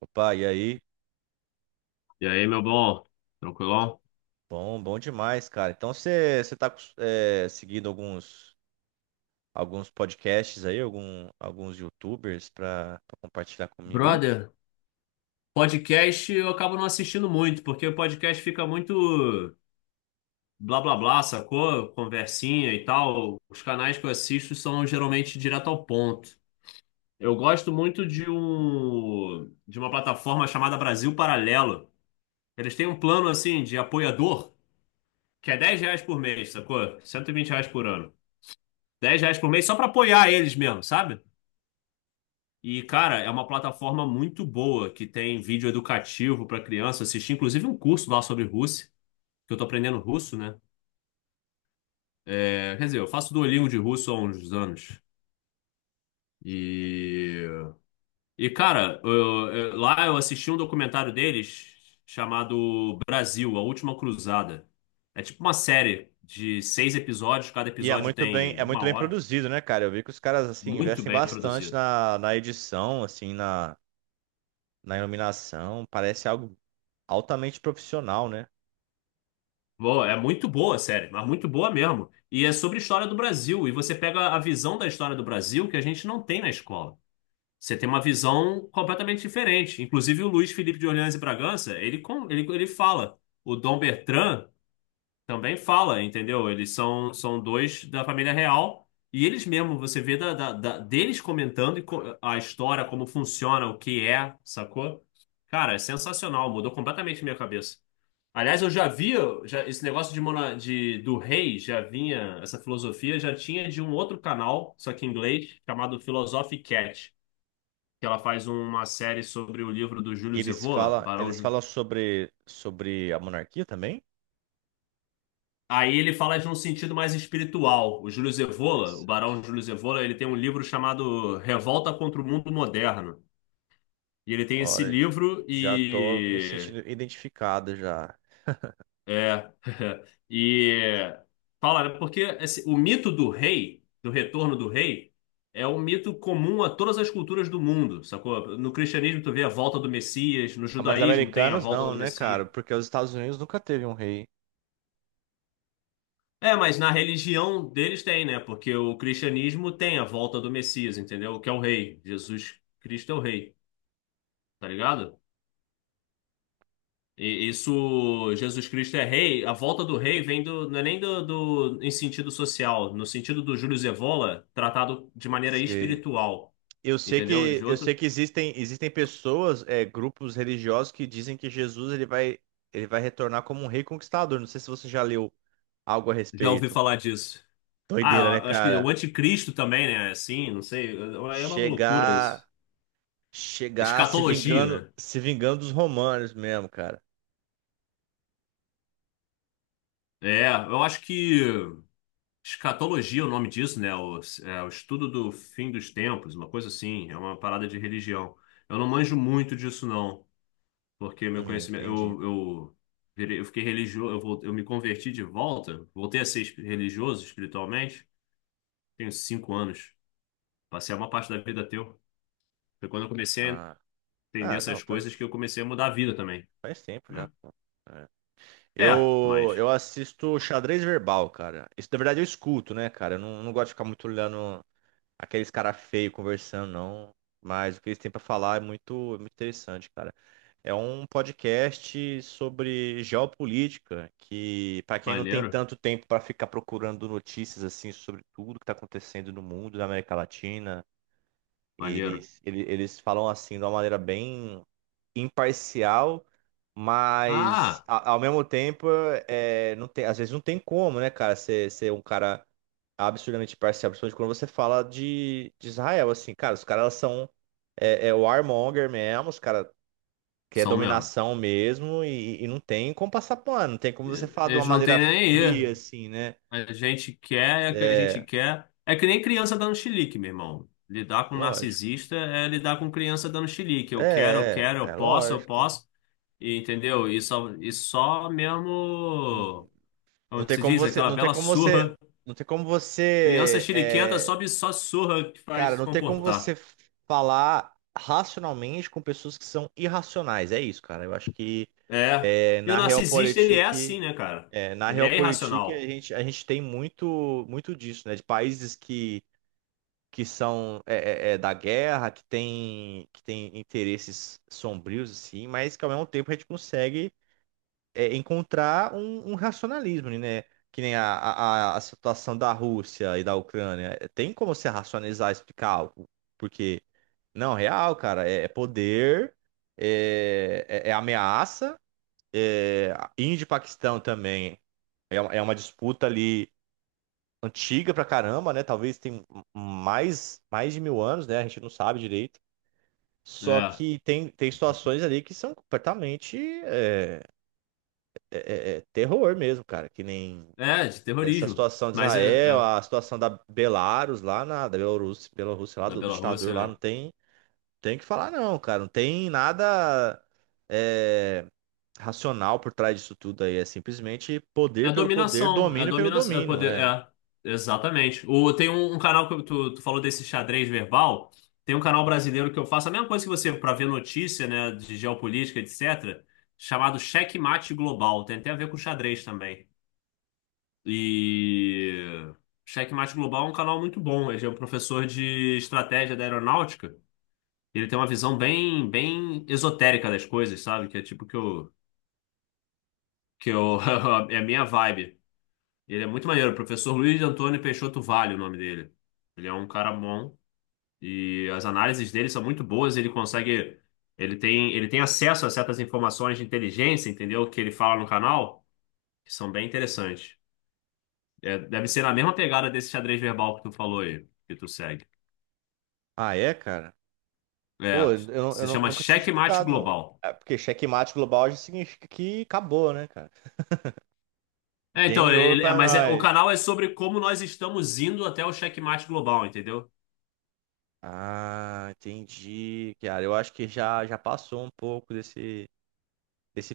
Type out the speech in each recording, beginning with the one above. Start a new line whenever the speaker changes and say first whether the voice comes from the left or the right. right: Opa, e aí?
left: E aí, meu bom? Tranquilão?
right: Bom, bom demais, cara. Então você tá seguindo alguns podcasts aí, alguns YouTubers pra compartilhar comigo aí?
left: Brother, podcast eu acabo não assistindo muito, porque o podcast fica muito blá blá blá, sacou? Conversinha e tal. Os canais que eu assisto são geralmente direto ao ponto. Eu gosto muito de uma plataforma chamada Brasil Paralelo. Eles têm um plano assim de apoiador, que é R$ 10 por mês, sacou? R$ 120 por ano. R$ 10 por mês só pra apoiar eles mesmo, sabe? E, cara, é uma plataforma muito boa que tem vídeo educativo para criança assistir, inclusive um curso lá sobre russo, que eu tô aprendendo russo, né? É, quer dizer, eu faço Duolingo de russo há uns anos. E, e, cara, lá eu assisti um documentário deles chamado Brasil, A Última Cruzada. É tipo uma série de 6 episódios, cada
right: E
left: episódio tem
right: é
left: uma
right: muito bem
left: hora,
right: produzido, né, cara? Eu vi que os caras assim
left: muito
right: investem
left: bem
right: bastante
left: produzido.
right: na edição, na iluminação. Parece algo altamente profissional, né?
left: Boa, é muito boa a série, mas muito boa mesmo. E é sobre a história do Brasil. E você pega a visão da história do Brasil que a gente não tem na escola. Você tem uma visão completamente diferente. Inclusive, o Luiz Felipe de Orleans e Bragança, ele fala. O Dom Bertrand também fala, entendeu? Eles são dois da família real. E eles mesmo, você vê deles comentando e a história, como funciona, o que é, sacou? Cara, é sensacional, mudou completamente minha cabeça. Aliás, eu já vi já, esse negócio de do rei, já vinha, essa filosofia já tinha de um outro canal, só que em inglês, chamado Philosophy Cat, que ela faz uma série sobre o livro do
right: E
left: Júlio Evola, Barão
right: eles
left: Júlio.
right: falam sobre a monarquia também?
left: Aí ele fala de um sentido mais espiritual. O Júlio Evola, o Barão
right: Interessante.
left: Júlio Evola, ele tem um livro chamado Revolta contra o Mundo Moderno. E ele tem esse
right: Olha,
left: livro,
right: já tô me
left: e
right: sentindo identificado já.
left: é. E fala, né, porque o mito do rei, do retorno do rei, é um mito comum a todas as culturas do mundo, sacou? No cristianismo tu vê a volta do Messias, no
right: Ah, mas
left: judaísmo tem a
right: americanos
left: volta
right: não,
left: do
right: né,
left: Messias.
right: cara? Porque os Estados Unidos nunca teve um rei.
left: É, mas na religião deles tem, né? Porque o cristianismo tem a volta do Messias, entendeu? Que é o rei. Jesus Cristo é o rei, tá ligado? E isso, Jesus Cristo é rei, a volta do rei vem do, não é nem do em sentido social, no sentido do Júlio Evola, tratado de maneira
right: Se-
left: espiritual, entendeu? De
right: Eu sei
left: outro,
right: que existem pessoas, grupos religiosos que dizem que Jesus ele vai retornar como um rei conquistador. Não sei se você já leu algo a
left: já ouvi
right: respeito.
left: falar disso.
right: Doideira, né,
left: Ah, eu acho que o
right: cara?
left: anticristo também, né? Assim, não sei, é uma loucura
right: Chegar
left: isso.
right: chegar
left: Escatologia, né?
right: se vingando dos romanos mesmo, cara.
left: É, eu acho que escatologia é o nome disso, né? O estudo do fim dos tempos, uma coisa assim, é uma parada de religião. Eu não manjo muito disso, não, porque meu
right: É,
left: conhecimento,
right: entendi.
left: eu fiquei religioso, eu me converti de volta, voltei a ser religioso espiritualmente, tenho 5 anos. Passei uma parte da vida ateu. Foi quando eu comecei a
right: Ah,
left: entender
right: ah, não,
left: essas coisas que eu comecei a mudar a vida também,
right: faz tempo já,
left: né?
right: pô. É.
left: É, mas
right: Eu assisto xadrez verbal, cara. Isso, na verdade, eu escuto, né, cara? Eu não, não gosto de ficar muito olhando aqueles cara feio conversando, não. Mas o que eles têm pra falar é muito interessante, cara. É um podcast sobre geopolítica, que pra quem não tem
left: maneiro,
right: tanto tempo pra ficar procurando notícias assim sobre tudo que tá acontecendo no mundo, na América Latina,
left: maneiro.
right: eles falam assim de uma maneira bem imparcial, mas
left: Ah,
right: ao mesmo tempo, não tem, às vezes não tem como, né, cara, ser um cara absurdamente imparcial, principalmente quando você fala de Israel, assim, cara, os caras são é warmonger mesmo, os caras querem
left: são mesmo.
right: dominação mesmo e não tem como passar pano, não tem como você falar de uma
left: Eles não
right: maneira
left: têm nem aí.
right: fria, assim, né?
left: A gente quer é o que a gente
right: É,
left: quer. É que nem criança dando chilique, meu irmão. Lidar com um
right: lógico.
left: narcisista é lidar com criança dando chilique. Eu quero, eu quero, eu
right: É
left: posso, eu
right: lógico.
left: posso. E, entendeu? E só mesmo,
right: Não
left: como
right: tem
left: se
right: como
left: diz,
right: você,
left: aquela
right: não tem
left: bela
right: como você,
left: surra.
right: não tem como
left: Criança
right: você,
left: chiliquenta sobe só surra que faz
right: cara,
left: se
right: não tem como você
left: comportar.
right: falar racionalmente com pessoas que são irracionais. É isso, cara. Eu acho que
left: É. E o
right: na
left: narcisista, ele é
right: Realpolitik,
left: assim, né, cara?
right: na
left: Ele é
right: Realpolitik
left: irracional.
right: a gente tem muito, muito disso, né? De países que são é da guerra, que tem interesses sombrios assim, mas que ao mesmo tempo a gente consegue encontrar um racionalismo, né? Que nem a situação da Rússia e da Ucrânia. Tem como você racionalizar e explicar algo? Porque, não, real, cara, é poder, é ameaça, é, Índia e Paquistão também. É, é uma disputa ali antiga pra caramba, né? Talvez tem mais de mil anos, né? A gente não sabe direito. Só
left: É.
right: que tem situações ali que são completamente é, é terror mesmo, cara. Que nem
left: É, de
right: essa
left: terrorismo.
right: situação de
left: Mas é,
right: Israel,
left: é
right: a situação da Belarus lá na da Bielorrússia, Bielorrússia lá
left: da
right: do ditador lá
left: Bielorrússia.
right: não tem, tem que falar não, cara, não tem nada é, racional por trás disso tudo aí, é simplesmente poder
left: É
right: pelo poder,
left: dominação, é
right: domínio pelo
left: dominação, é
right: domínio,
left: poder,
right: é.
left: exatamente. Tem um, canal que tu falou desse xadrez verbal, tem um canal brasileiro que eu faço a mesma coisa que você para ver notícia, né, de geopolítica, etc., chamado Xeque-mate Global, tem até a ver com xadrez também. E Xeque-mate Global é um canal muito bom, ele é um professor de estratégia da aeronáutica, ele tem uma visão bem, bem esotérica das coisas, sabe? Que é tipo que eu, é a minha vibe. Ele é muito maneiro, o professor Luiz Antônio Peixoto Vale, é o nome dele. Ele é um cara bom e as análises dele são muito boas, ele consegue, ele tem acesso a certas informações de inteligência, entendeu? Que ele fala no canal, que são bem interessantes. É, deve ser na mesma pegada desse xadrez verbal que tu falou aí, que tu segue.
right: Ah, é, cara? Pô,
left: É, se
right: eu
left: chama
right: nunca tinha
left: Checkmate
right: escutado, não.
left: Global.
right: É porque checkmate global já significa que acabou, né, cara?
left: É,
right: Game
left: então,
right: over
left: ele,
right: pra
left: é, mas é, o
right: nós.
left: canal é sobre como nós estamos indo até o checkmate global, entendeu?
right: Ah, entendi, cara. Eu acho que já passou um pouco desse esse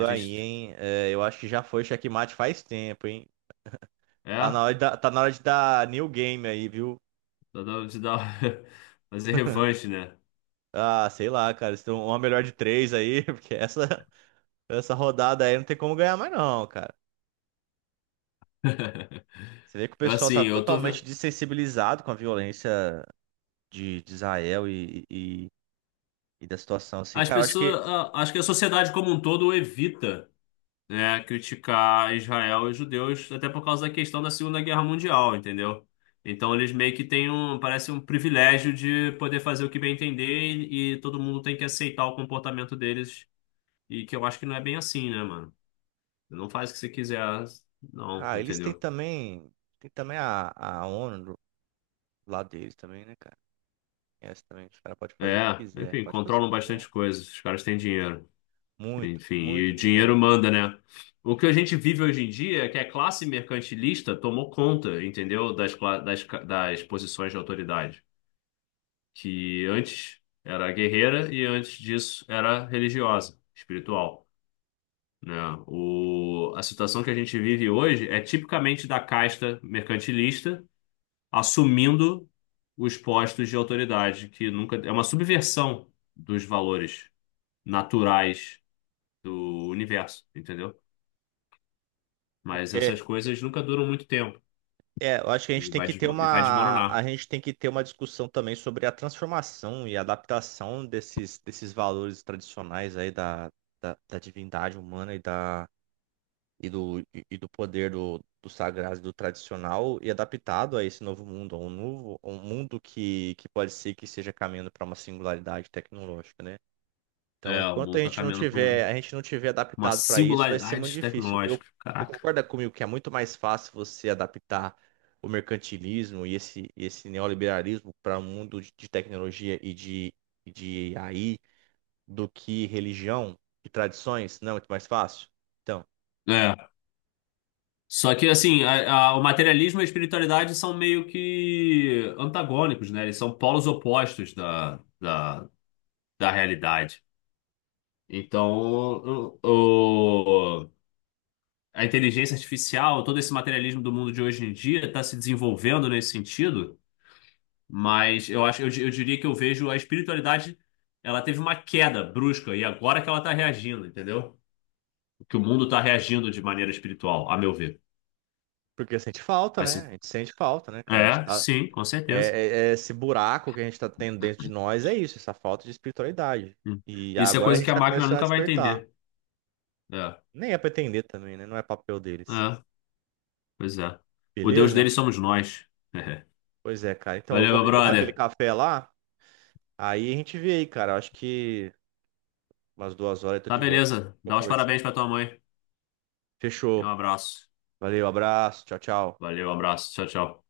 left: A
right: aí,
left: gente,
right: hein? É, eu acho que já foi checkmate faz tempo, hein?
left: é,
right: Tá na hora de dar new game aí, viu?
left: dá- dá- dá- fazer revanche, né?
right: Ah, sei lá, cara. Se tem uma melhor de três aí, porque essa rodada aí não tem como ganhar mais, não, cara. Você vê que o
left: Eu
right: pessoal tá
left: assim, eu tô vendo.
right: totalmente desensibilizado com a violência de Israel e da situação, assim. Cara, eu acho que.
left: Acho que a sociedade como um todo evita, né, criticar Israel e os judeus, até por causa da questão da Segunda Guerra Mundial, entendeu? Então eles meio que têm um, parece um privilégio de poder fazer o que bem entender e, todo mundo tem que aceitar o comportamento deles, e que eu acho que não é bem assim, né, mano? Não faz o que você quiser, não,
right: Ah, eles têm
left: entendeu?
right: também. Tem também a ONU do lado deles também, né, cara? Essa também, os caras podem fazer o que
left: É,
right: quiser.
left: enfim,
right: Pode fazer o que
left: controlam bastante
right: quiser.
left: coisas, os caras têm dinheiro.
right: Muito,
left: Enfim, e
right: muito
left: o dinheiro
right: dinheiro.
left: manda, né? O que a gente vive hoje em dia é que a classe mercantilista tomou conta, entendeu? Das, cla- das, ca- das posições de autoridade, que antes era guerreira e antes disso era religiosa, espiritual, né? A situação que a gente vive hoje é tipicamente da casta mercantilista assumindo os postos de autoridade, que nunca é uma subversão dos valores naturais do universo, entendeu? Mas essas
right: É,
left: coisas nunca duram muito tempo
right: eu acho que a gente
left: e
right: tem
left: vai,
right: que ter
left: desmo- e vai
right: uma, a
left: desmoronar.
right: gente tem que ter uma discussão também sobre a transformação e adaptação desses valores tradicionais aí da divindade humana e, da, e do poder do sagrado e do tradicional e adaptado a esse novo mundo, a um mundo que pode ser que seja caminhando para uma singularidade tecnológica, né? Então,
left: É, o
right: enquanto
left: mundo tá caminhando para
right: a gente não tiver
left: uma
right: adaptado para isso, vai ser muito
left: singularidade
right: difícil.
left: tecnológica.
right: Você
left: Caraca.
right: concorda comigo que é muito mais fácil você adaptar o mercantilismo e esse neoliberalismo para o mundo de tecnologia e de AI do que religião e tradições? Não é muito mais fácil? Então,
left: É. Só que, assim, o materialismo e a espiritualidade são meio que antagônicos, né? Eles são polos opostos da realidade. Então, o, o- a inteligência artificial, todo esse materialismo do mundo de hoje em dia está se desenvolvendo nesse sentido. Mas eu acho, eu diria que eu vejo a espiritualidade, ela teve uma queda brusca e agora que ela está reagindo, entendeu? Que o mundo está reagindo de maneira espiritual, a meu ver.
right: porque sente falta, né?
left: Assim,
right: A gente sente falta, né, cara? A gente
left: é,
right: tá,
left: sim, com
right: é,
left: certeza.
right: é esse buraco que a gente está tendo dentro de nós é isso, essa falta de espiritualidade.
left: Hum.
right: E
left: Isso é
right: agora a
left: coisa
right: gente
left: que a
right: está
left: máquina
right: começando a
left: nunca vai
right: despertar.
left: entender. É,
right: Nem é pra também, né? Não é papel deles.
left: é, pois é. O Deus
right: Beleza?
left: deles somos nós.
right: Pois é, cara. Então eu
left: Valeu,
right: vou
left: meu
right: ali tomar aquele
left: brother.
right: café lá. Aí a gente vê aí, cara. Eu acho que umas duas horas eu tô
left: Tá
right: de volta.
left: beleza.
right: Tô
left: Dá os
right: conversando.
left: parabéns pra tua mãe. E
right: Fechou.
left: um abraço.
right: Valeu, abraço. Tchau, tchau.
left: Valeu, um abraço. Tchau, tchau.